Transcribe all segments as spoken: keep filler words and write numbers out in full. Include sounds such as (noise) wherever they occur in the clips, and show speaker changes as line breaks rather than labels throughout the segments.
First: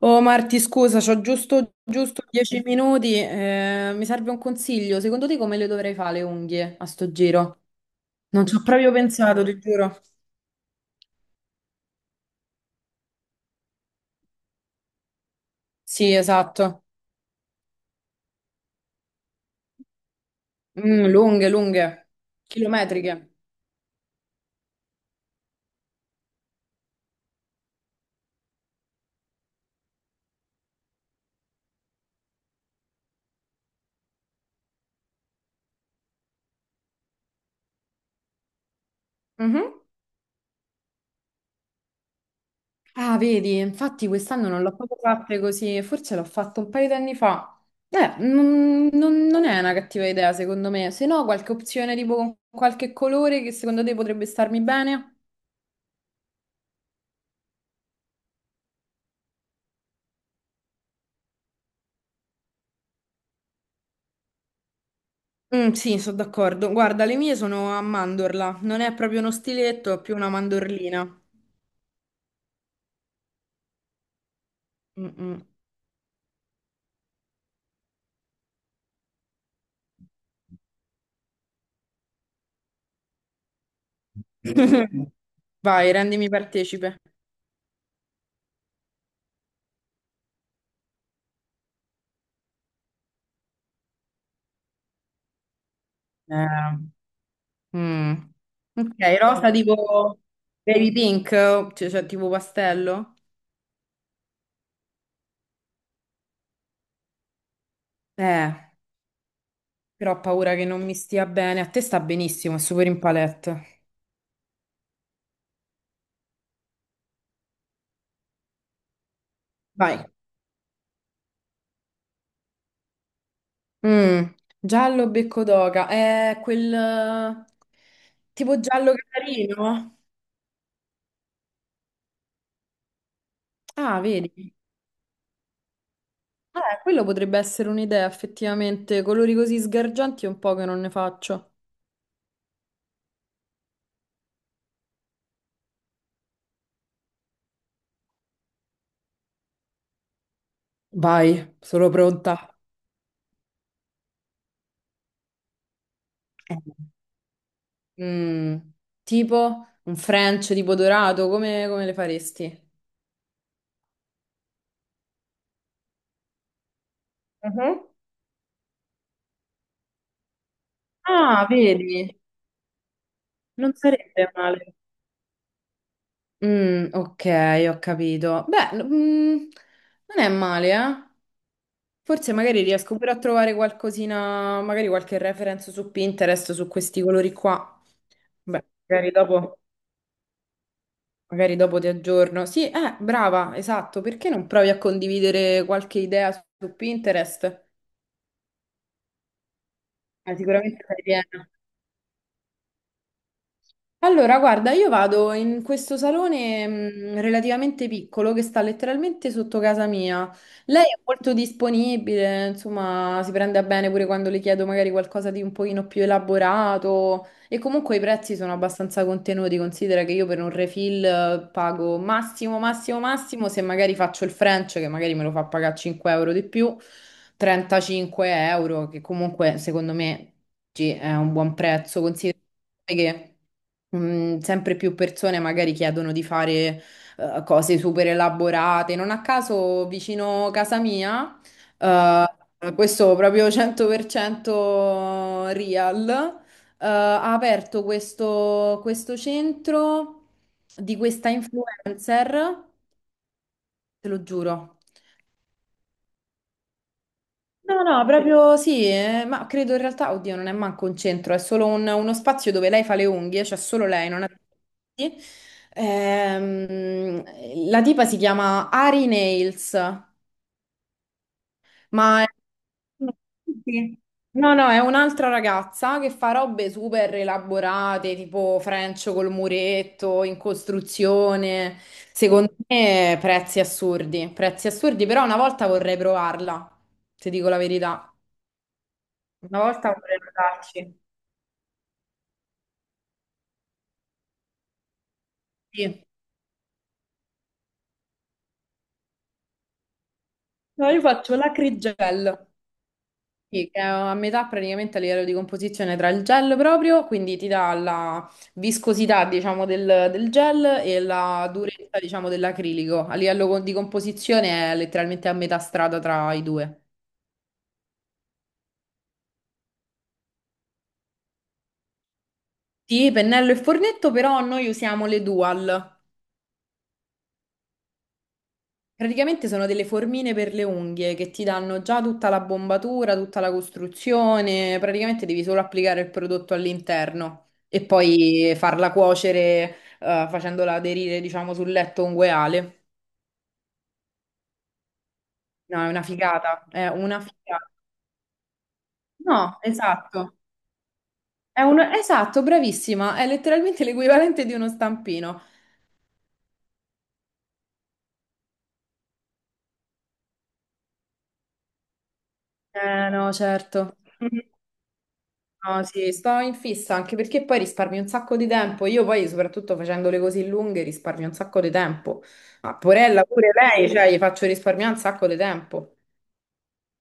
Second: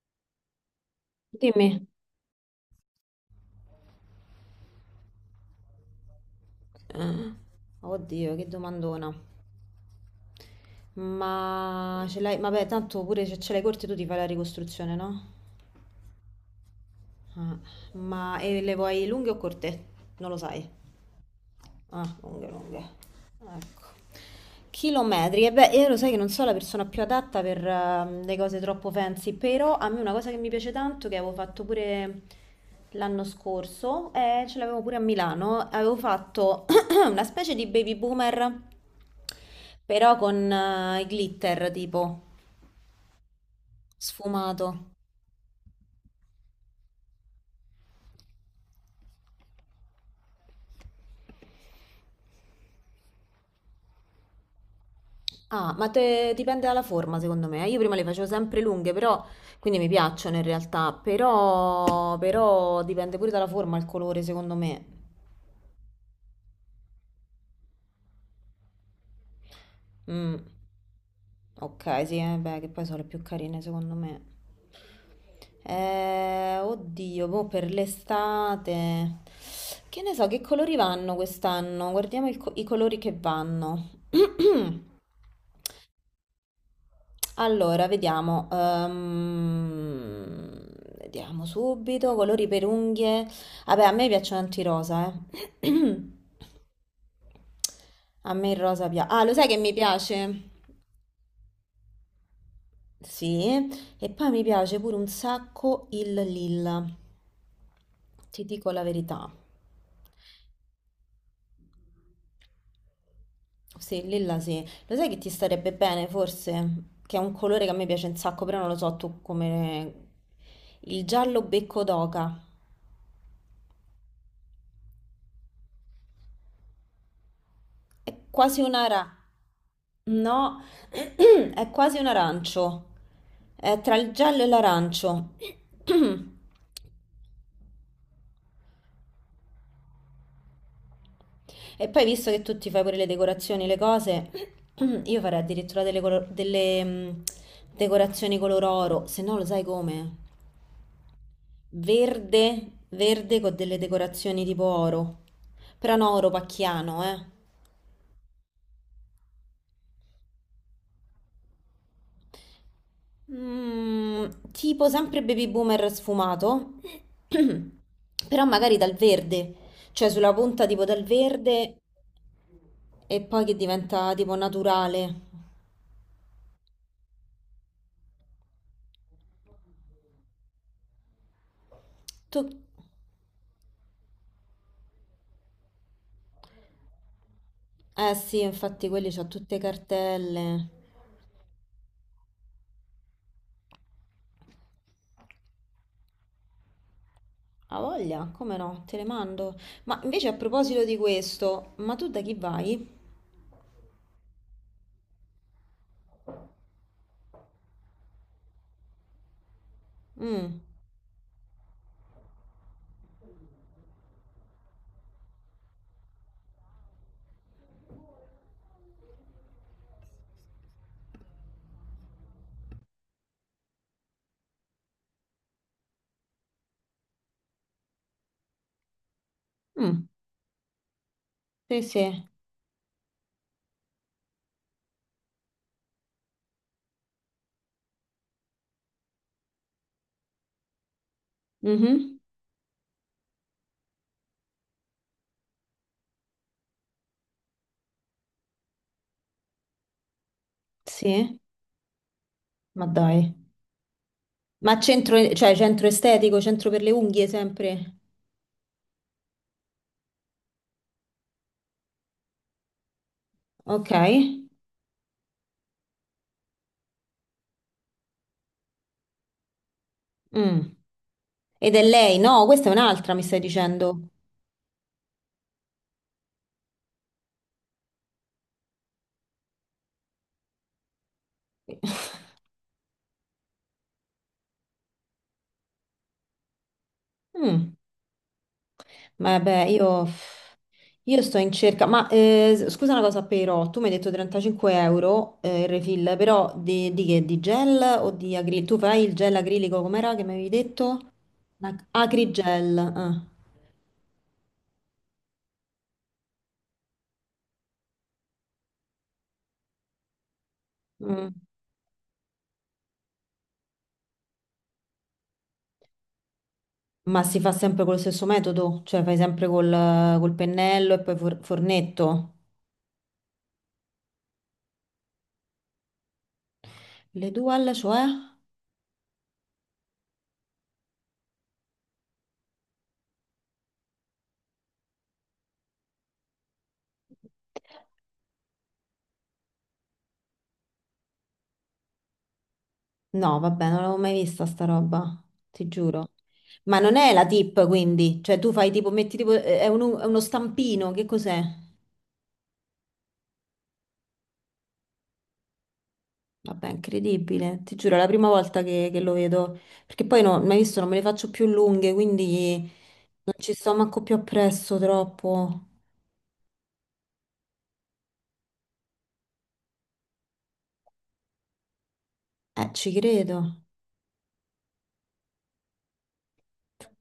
Oh Marti, scusa, c'ho giusto,
Dimmi.
giusto dieci minuti. eh, mi serve un consiglio. Secondo te come le dovrei fare le unghie a sto
Eh,
giro?
Oddio,
Non
che
ci ho proprio
domandona.
pensato, ti giuro.
Ma ce l'hai, vabbè, tanto pure se ce l'hai corte tu ti fai la ricostruzione, no?
Sì, esatto.
Ah, ma e le vuoi lunghe o corte? Non lo sai.
Mm, lunghe,
Ah,
lunghe,
lunghe, lunghe.
chilometriche.
Ecco. Chilometri. E beh, io lo sai che non sono la persona più adatta per ehm, le cose troppo fancy, però a me una cosa che mi piace tanto, che avevo fatto pure l'anno scorso, e ce l'avevo pure a Milano, avevo fatto (clears throat) una specie di baby boomer,
Mhm.
però con eh, i glitter tipo
Ah, vedi, infatti quest'anno non l'ho
sfumato.
proprio fatte così, forse l'ho fatto un paio di anni fa. Eh, non, non- non è una cattiva idea, secondo me. Se no, qualche opzione tipo con qualche colore che secondo te potrebbe starmi bene?
Ah, ma te- dipende dalla forma, secondo me. Io prima le facevo sempre lunghe, però quindi mi piacciono in realtà, però, però dipende pure dalla forma, il colore, secondo me.
Mm, sì, sono d'accordo. Guarda, le mie sono a mandorla, non è proprio uno stiletto, è più una
Mm.
mandorlina.
Ok, sì, eh, beh, che poi sono le più carine, secondo me.
Mm, mm.
Eh, oddio, boh, per l'estate. Che ne so, che colori vanno quest'anno? Guardiamo il co- i colori che vanno. (clears throat)
(laughs) Vai, rendimi partecipe.
Allora, vediamo. ehm, vediamo subito. Colori per unghie. Vabbè, a me piacciono tanto i rosa, eh. (clears throat)
Eh, mm.
A me il rosa
Ok,
piace. Ah, lo sai
rosa
che mi
tipo
piace?
baby pink, cioè, cioè tipo pastello.
Sì. E poi mi piace pure un sacco il lilla. Ti
Eh,
dico la verità.
però ho paura che non mi stia bene. A te sta benissimo, è super in palette.
Sì, il lilla sì. Lo sai che ti starebbe bene, forse? Che è un colore che a me piace un sacco, però non lo so tu
Vai.
come... Il giallo becco d'oca.
Mm, Giallo becco d'oca, è quel eh,
È
tipo
quasi una
giallo
ra...
carino.
No, (clears throat) è quasi un arancio. È tra
Ah,
il giallo e
vedi.
l'arancio. (clears throat)
Eh, quello potrebbe essere un'idea, effettivamente. Colori così sgargianti è un po' che non ne faccio.
E poi, visto che tu ti fai pure le decorazioni, le cose, (clears throat) io farei addirittura delle, colo- delle, mh, decorazioni color oro, se no lo sai come?
Vai, sono pronta.
Verde, verde con delle decorazioni tipo oro. Però no, oro
Eh.
pacchiano, eh.
Mm, tipo un French tipo dorato, come, come le faresti?
Mm, tipo sempre baby boomer sfumato,
Mhm.
(clears throat) però magari dal verde, cioè sulla punta tipo dal
Ah,
verde
vedi,
e poi che
non
diventa
sarebbe
tipo
male.
naturale.
Mm, ok, ho capito. Beh, n- mm, non è male, eh? Forse
Tu...
magari riesco pure a trovare qualcosina, magari qualche reference su Pinterest su questi colori qua.
Eh sì,
Beh,
infatti
magari
quelli c'ho tutte
dopo.
cartelle.
Magari dopo ti aggiorno. Sì, eh, brava, esatto. Perché non provi a condividere qualche idea su su Pinterest?
A voglia, come no, te le mando. Ma invece a
Eh,
proposito
sicuramente
di
fai piena.
questo, ma tu da chi vai?
Allora, guarda, io vado in questo salone mh, relativamente piccolo che sta letteralmente sotto casa mia.
Mm.
Lei è molto disponibile, insomma, si prende a bene pure quando le chiedo magari qualcosa di un pochino più elaborato e comunque i prezzi sono abbastanza contenuti. Considera che io per un refill eh, pago massimo, massimo, massimo, se magari faccio il French, che magari me lo fa pagare cinque euro di più, trentacinque euro, che comunque secondo
Mm.
me. Sì, è un buon
Sì,
prezzo,
sì.
considera che mm, sempre più persone magari chiedono di fare eh, cose super elaborate. Non a caso, vicino casa mia,
Mhm.
eh, questo proprio cento per cento real, eh, ha aperto questo, questo centro di questa
Sì,
influencer,
ma dai.
te lo
Ma
giuro.
centro, cioè centro estetico, centro per le unghie
No, no,
sempre?
no, proprio sì, eh, ma credo in realtà, oddio, non è manco un centro, è solo un- uno spazio dove lei fa le unghie, cioè solo
Ok.
lei, non ha. Sì. Ehm, la tipa si chiama Ari Nails,
Mm. Ed è lei?
ma è.
No, questa è un'altra, mi stai
Sì.
dicendo.
No, no, è un'altra ragazza che fa robe super elaborate, tipo French col muretto, in costruzione,
(laughs)
secondo me prezzi assurdi, prezzi assurdi, però una volta vorrei provarla, se dico la
Mm.
verità. Una
Vabbè,
volta
io,
vorrei andarci.
io sto in cerca. Ma eh, scusa una cosa, però, tu mi hai detto trentacinque euro eh, il
Sì,
refill, però di, di che? Di gel o di acrilico? Tu fai il gel acrilico, com'era che mi avevi
no,
detto?
io faccio
Ac-
l'acrigel.
Acrigel. Ah.
Sì, che è a metà praticamente a livello di composizione tra il gel proprio, quindi ti dà la viscosità, diciamo, del, del gel e
Mm.
la durezza, diciamo, dell'acrilico. A livello co- di composizione è letteralmente a metà strada tra i due.
Ma si fa sempre col stesso metodo? Cioè fai sempre col, col pennello e poi for- fornetto?
Sì, pennello e fornetto, però noi usiamo le Dual.
Le dual, cioè?
Praticamente sono delle formine per le unghie che ti danno già tutta la bombatura, tutta la costruzione, praticamente devi solo applicare il prodotto all'interno e poi farla cuocere, eh, facendola aderire, diciamo, sul letto ungueale.
No, vabbè, non l'avevo mai vista sta roba, ti
No, è una
giuro.
figata,
Ma
è
non è
una
la tip,
figata.
quindi, cioè tu fai tipo, metti tipo,
No,
eh, è un- è uno
esatto.
stampino, che cos'è?
È un. Esatto, bravissima, è letteralmente l'equivalente di uno stampino.
Vabbè, incredibile, ti giuro, è la prima volta che, che lo vedo, perché poi no, mai visto, non me le faccio più lunghe, quindi
Eh no,
non ci sto
certo.
manco più
(laughs)
appresso troppo.
No, sì, sto in fissa anche perché poi risparmi un sacco di tempo. Io poi, soprattutto facendole così lunghe, risparmio un sacco di tempo.
Eh,
Ma
ci
Porella pure
credo.
lei, cioè, gli faccio risparmiare un sacco di tempo.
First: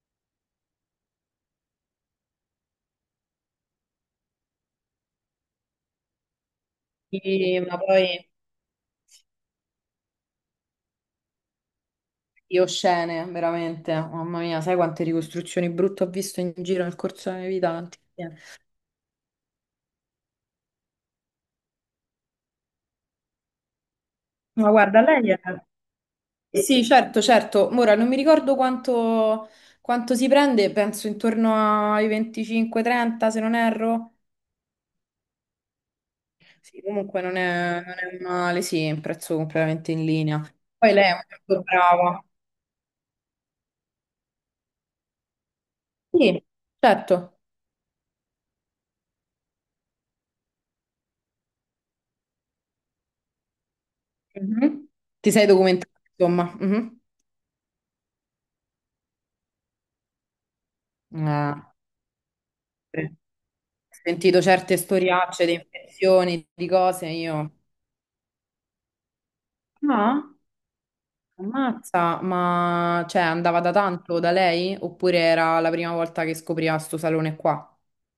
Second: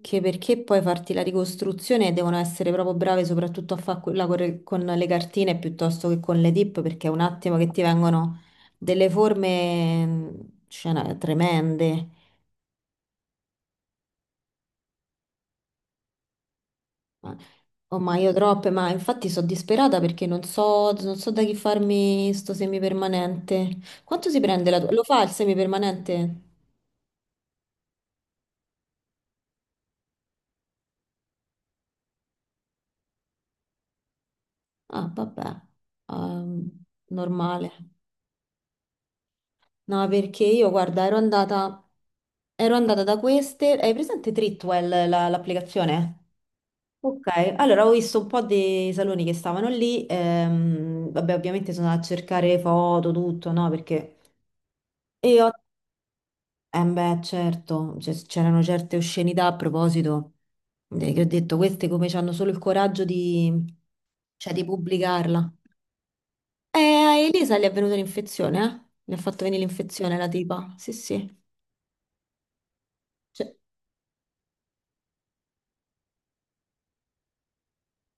Che perché poi farti la ricostruzione devono essere proprio brave soprattutto a fare quella corre- con le cartine piuttosto che con le dip, perché è un attimo
Sì,
che
ma
ti
poi
vengono delle forme, mh, cioè, no, tremende.
io scene, veramente. Mamma mia, sai quante ricostruzioni brutte ho visto in giro nel corso
Ma-
della mia vita?
Oh, ma io troppe, ma infatti sono disperata perché non so, non so da chi farmi sto semipermanente. Quanto si prende
Ma
la tua?
guarda,
Lo fa il
lei è.
semipermanente?
Sì, certo, certo. Ora non mi ricordo quanto, quanto si prende, penso intorno ai venticinque trenta, se non erro.
Ah, vabbè, ehm,
Sì, comunque non
normale.
è, non è male, sì, è un prezzo completamente in
No,
linea.
perché io,
Poi
guarda,
lei
ero
è molto
andata,
brava.
ero andata da queste. Hai presente Tritwell, la- l'applicazione?
Sì, certo.
Ok, allora ho visto un po' dei saloni che stavano lì. ehm, vabbè, ovviamente sono andata a cercare foto, tutto, no? Perché.
Mhm. Ti
E
sei
ho.
documentato, insomma.
Eh,
Mhm.
beh, certo, cioè, c'erano certe oscenità a proposito, eh, che ho detto,
Ah,
queste come hanno solo il
sì.
coraggio
Ho
di,
sentito
cioè, di
certe storiacce di
pubblicarla.
infezioni, di
E
cose,
a
io.
Elisa gli è venuta l'infezione, eh? Le ha fatto venire l'infezione
Ah,
la tipa. Sì, sì.
ammazza, ma cioè
Cioè,
andava da tanto da lei? Oppure era la prima volta che scopriva sto salone qua?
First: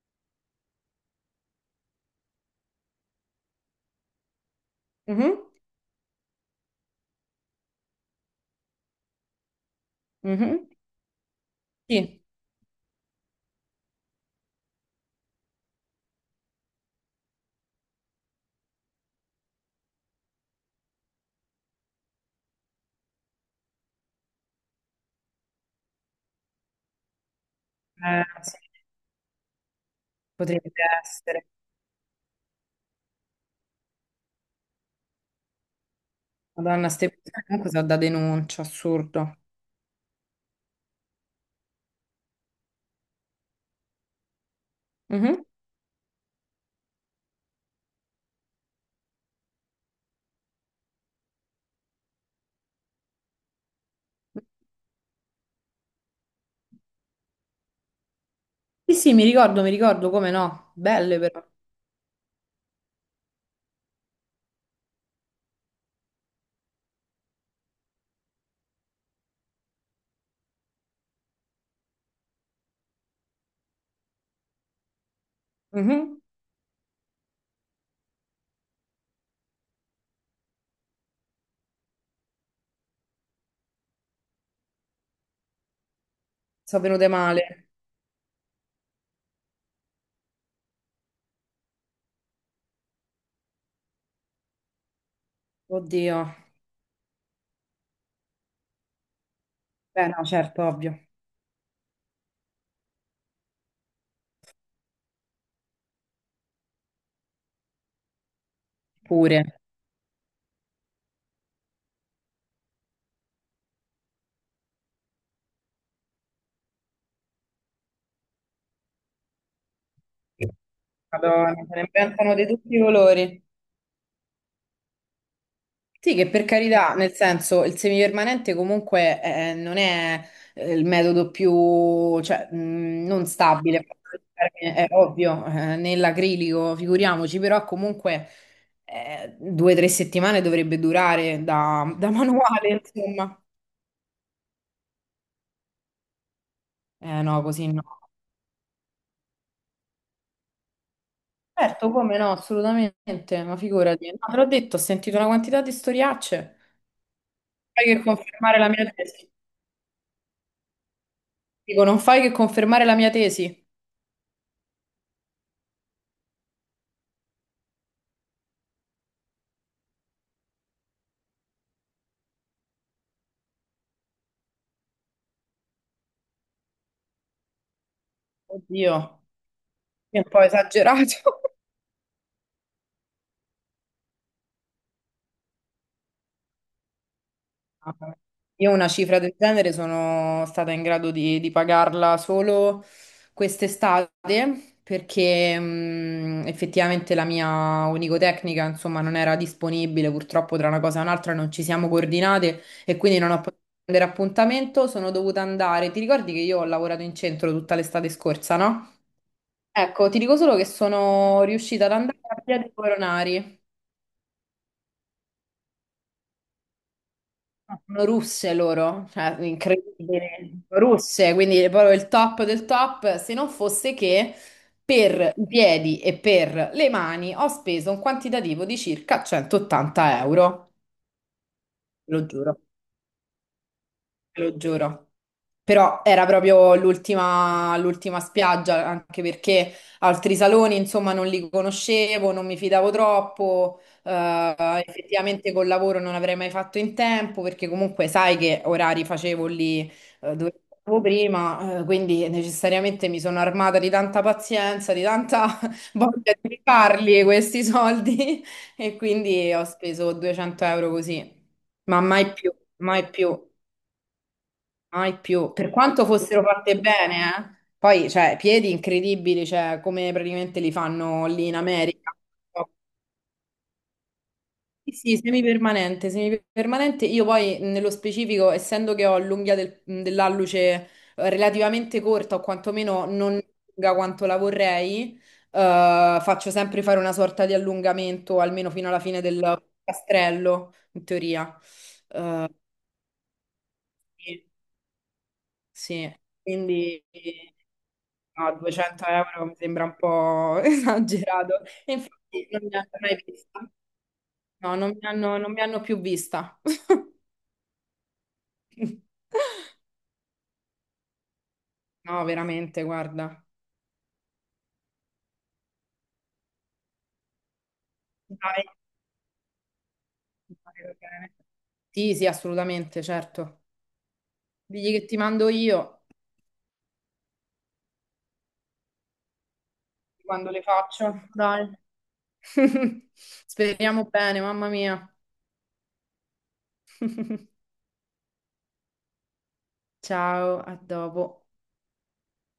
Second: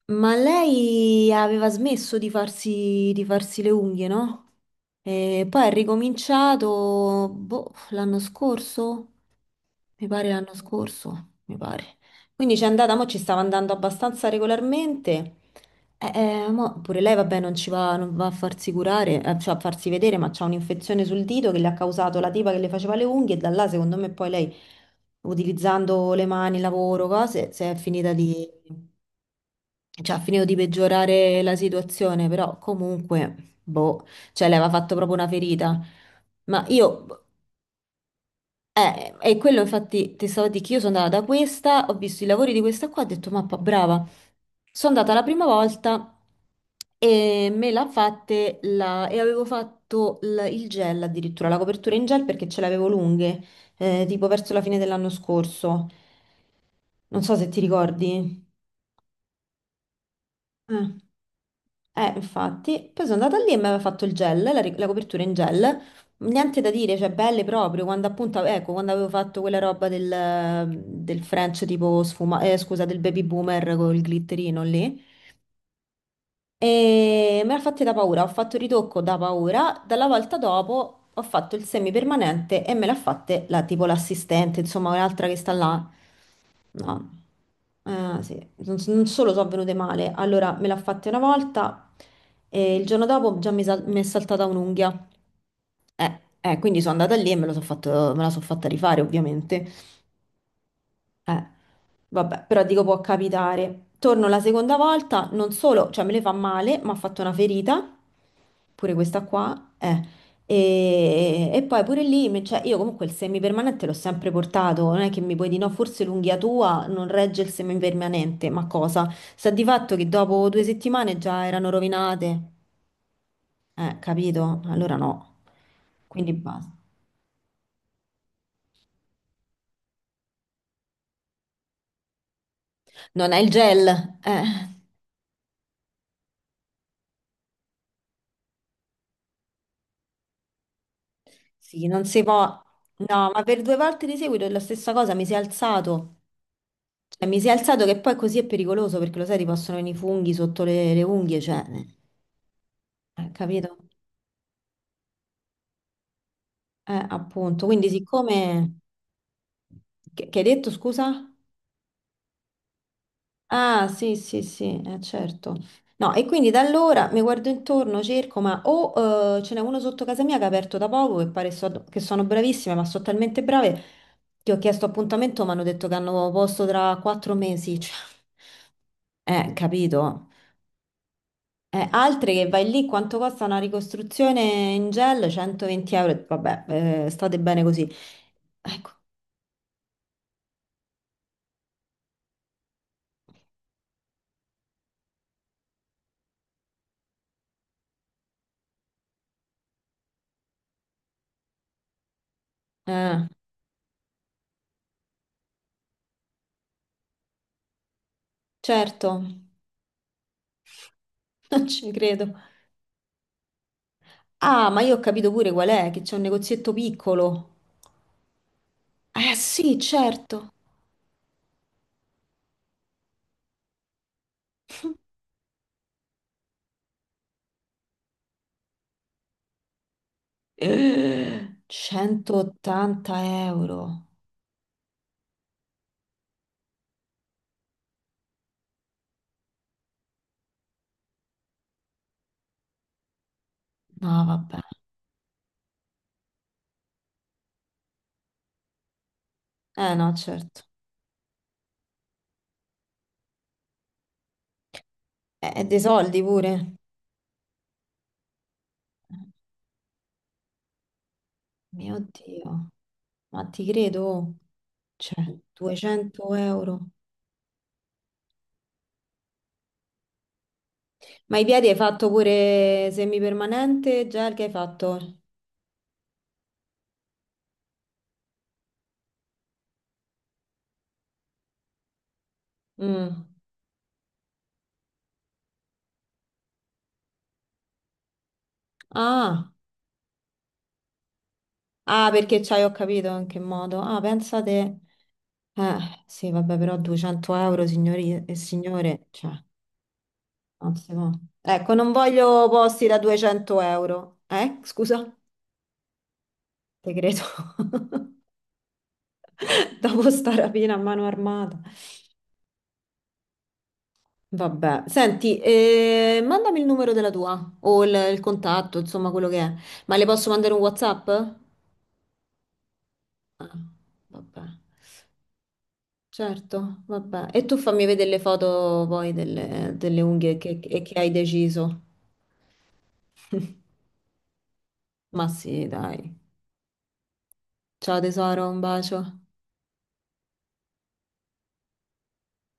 ma lei aveva smesso di farsi, di farsi le unghie, no?
Mhm.
E poi ha ricominciato, boh, l'anno scorso? Mi pare l'anno
Mhm.
scorso, mi pare.
Sì.
Quindi c'è andata, mo ci stava andando abbastanza regolarmente. Eh, eh, mo pure lei, vabbè, non ci va, non va a farsi curare, eh, cioè a farsi vedere, ma c'ha un'infezione sul dito che le ha causato la tipa che le faceva le unghie e da là, secondo me, poi lei, utilizzando le mani, lavoro, cose, si è finita
Eh,
di...
sì,
cioè ha finito di
potrebbe
peggiorare
essere.
la situazione, però comunque, boh, cioè le aveva fatto proprio una ferita. Ma
Madonna, ste
io
persone comunque sono da denuncia,
eh, e
assurdo.
quello infatti ti stavo a dire che io sono andata da questa, ho visto i lavori di questa qua, ho detto mappa brava. Sono andata la
Mhm.
prima volta e me l'ha fatte la... e avevo fatto l- il gel addirittura, la copertura in gel perché ce l'avevo lunghe, eh, tipo verso la fine dell'anno scorso. Non so se ti ricordi.
Sì, sì, mi ricordo, mi ricordo, come no.
Eh.
Belle però.
Eh, infatti, poi sono andata lì e mi aveva fatto il gel, la, ri- la copertura in gel, niente da dire, cioè belle proprio, quando appunto, ecco, quando avevo fatto quella roba del, del French tipo sfuma, eh, scusa, del baby boomer col glitterino lì,
Mhm.
e me l'ha fatta da paura, ho fatto il ritocco da paura, dalla volta dopo ho fatto il semipermanente e me l'ha fatta la, tipo l'assistente, insomma un'altra che sta là.
Sono venute
No,
male.
eh, sì. Non, non solo sono venute male, allora me l'ha fatta una volta e il giorno dopo già mi, sal- mi è saltata un'unghia.
Oddio.
Eh, eh, quindi sono andata lì e me lo so fatto- me la sono fatta rifare ovviamente.
Beh, no, certo, ovvio.
Eh. Vabbè, però dico può capitare. Torno la seconda volta, non solo, cioè me le fa male, ma ha fatto una ferita, pure questa
Pure.
qua, eh. E, e poi pure lì, me- cioè, io comunque il semipermanente l'ho sempre portato, non è che mi puoi dire no, forse l'unghia tua non regge il semipermanente, ma cosa? Sta di fatto che dopo due settimane già
Madonna,
erano
se ne inventano
rovinate,
di tutti i colori.
eh, capito? Allora no,
Sì, che
quindi
per
basta.
carità, nel senso, il semipermanente comunque eh, non è eh, il metodo più, cioè, mh, non
Non hai il gel,
stabile,
eh.
è ovvio, eh, nell'acrilico, figuriamoci, però comunque eh, due o tre settimane dovrebbe durare
Sì,
da, (laughs)
non
da
si può.
manuale,
No,
insomma.
ma per due volte di seguito è la stessa cosa, mi si è alzato.
Eh
Cioè, mi
no,
si è
così no.
alzato che poi così è pericoloso perché lo sai, ti possono venire i funghi sotto le, le unghie, cioè,
Certo, come no,
eh,
assolutamente, ma
capito?
figurati. No, te l'ho detto, ho sentito una quantità di storiacce.
Eh, appunto.
Fai
Quindi,
che confermare la
siccome...
mia tesi.
Che, che hai detto, scusa?
Dico, non fai che confermare la mia tesi.
Ah, sì, sì, sì, eh, certo. No, e quindi da allora mi guardo intorno, cerco, ma o eh, ce n'è uno sotto casa mia che ha aperto da poco e pare so- che sono bravissime, ma sono talmente brave che ho chiesto appuntamento, ma hanno detto che hanno posto tra quattro mesi. (laughs) Cioè,
Oddio.
eh,
È un
capito?
po' esagerato. (laughs)
Eh, altre che vai lì, quanto costa una ricostruzione in gel? centoventi euro. Vabbè, eh, state bene così.
Ah, io una
Ecco,
cifra del genere sono stata in grado di, di pagarla solo quest'estate perché mh, effettivamente la mia onicotecnica, insomma, non era disponibile, purtroppo tra una cosa e un'altra non ci siamo coordinate e quindi
eh,
non ho potuto prendere appuntamento, sono dovuta andare. Ti ricordi che io ho lavorato in centro tutta l'estate scorsa, no?
certo, (laughs)
Ecco, ti dico solo che sono
non
riuscita
ci
ad andare
credo.
a Via dei Coronari.
Ah, ma io ho capito pure qual è, che c'è un negozietto piccolo.
Sono russe loro,
Eh
cioè
sì, certo.
incredibile, russe, quindi è proprio il top del top, se non fosse che per i piedi e per le mani ho speso un quantitativo di circa centottanta euro,
Eh,
lo giuro
centottanta euro.
te lo giuro. Però era proprio l'ultima l'ultima spiaggia, anche perché altri saloni, insomma, non li conoscevo, non mi fidavo troppo.
No, vabbè.
eh, effettivamente col lavoro non avrei mai fatto in tempo, perché comunque sai che orari facevo lì,
Eh no,
eh,
certo.
dove stavo prima, eh, quindi necessariamente mi sono armata di tanta pazienza, di
Eh,
tanta
è dei
(laughs)
soldi
voglia di
pure.
farli questi soldi, (laughs) e quindi ho speso duecento euro così,
Mio
ma mai più,
Dio,
mai più.
ma ti credo.
Mai
Cioè,
più, per quanto
200
fossero fatte
euro.
bene, eh. Poi, cioè, piedi incredibili, cioè, come praticamente li fanno
Ma i
lì in
piedi hai fatto
America.
pure semipermanente? Gel che hai
Sì, sì,
fatto?
semipermanente, semipermanente. Io poi, nello specifico, essendo che ho l'unghia del- dell'alluce eh, relativamente corta, o quantomeno
Mm.
non lunga quanto la vorrei, eh, faccio sempre fare una sorta di allungamento, almeno fino alla fine
Ah.
del castrello, in teoria.
Ah, perché
Eh,
c'hai, ho capito in che modo. Ah,
sì.
pensate. Eh,
Sì,
sì, vabbè, però
quindi
duecento euro, signori e
no, 200
signore, cioè,
euro mi sembra un po' (laughs)
non si può.
esagerato.
Ecco, non
E infatti
voglio
non mi
posti
hanno
da
mai
200
vista.
euro. Eh,
No, non mi
scusa,
hanno, non mi hanno più vista.
te credo.
(laughs)
(laughs) Dopo sta rapina a mano armata.
No, veramente, guarda.
Vabbè, senti, eh, mandami il numero della tua o il, il
Dai.
contatto, insomma, quello che è. Ma le posso mandare un
Dai,
WhatsApp?
bene.
Ah,
Sì, sì, assolutamente, certo.
vabbè,
Digli che ti mando io
certo, vabbè. E tu fammi vedere le foto poi delle, delle unghie
quando
che
le
che- che hai
faccio. Dai.
deciso.
(laughs)
(laughs)
Speriamo bene, mamma mia.
Ma sì, dai.
(laughs)
Ciao tesoro, un bacio.
Ciao, a dopo.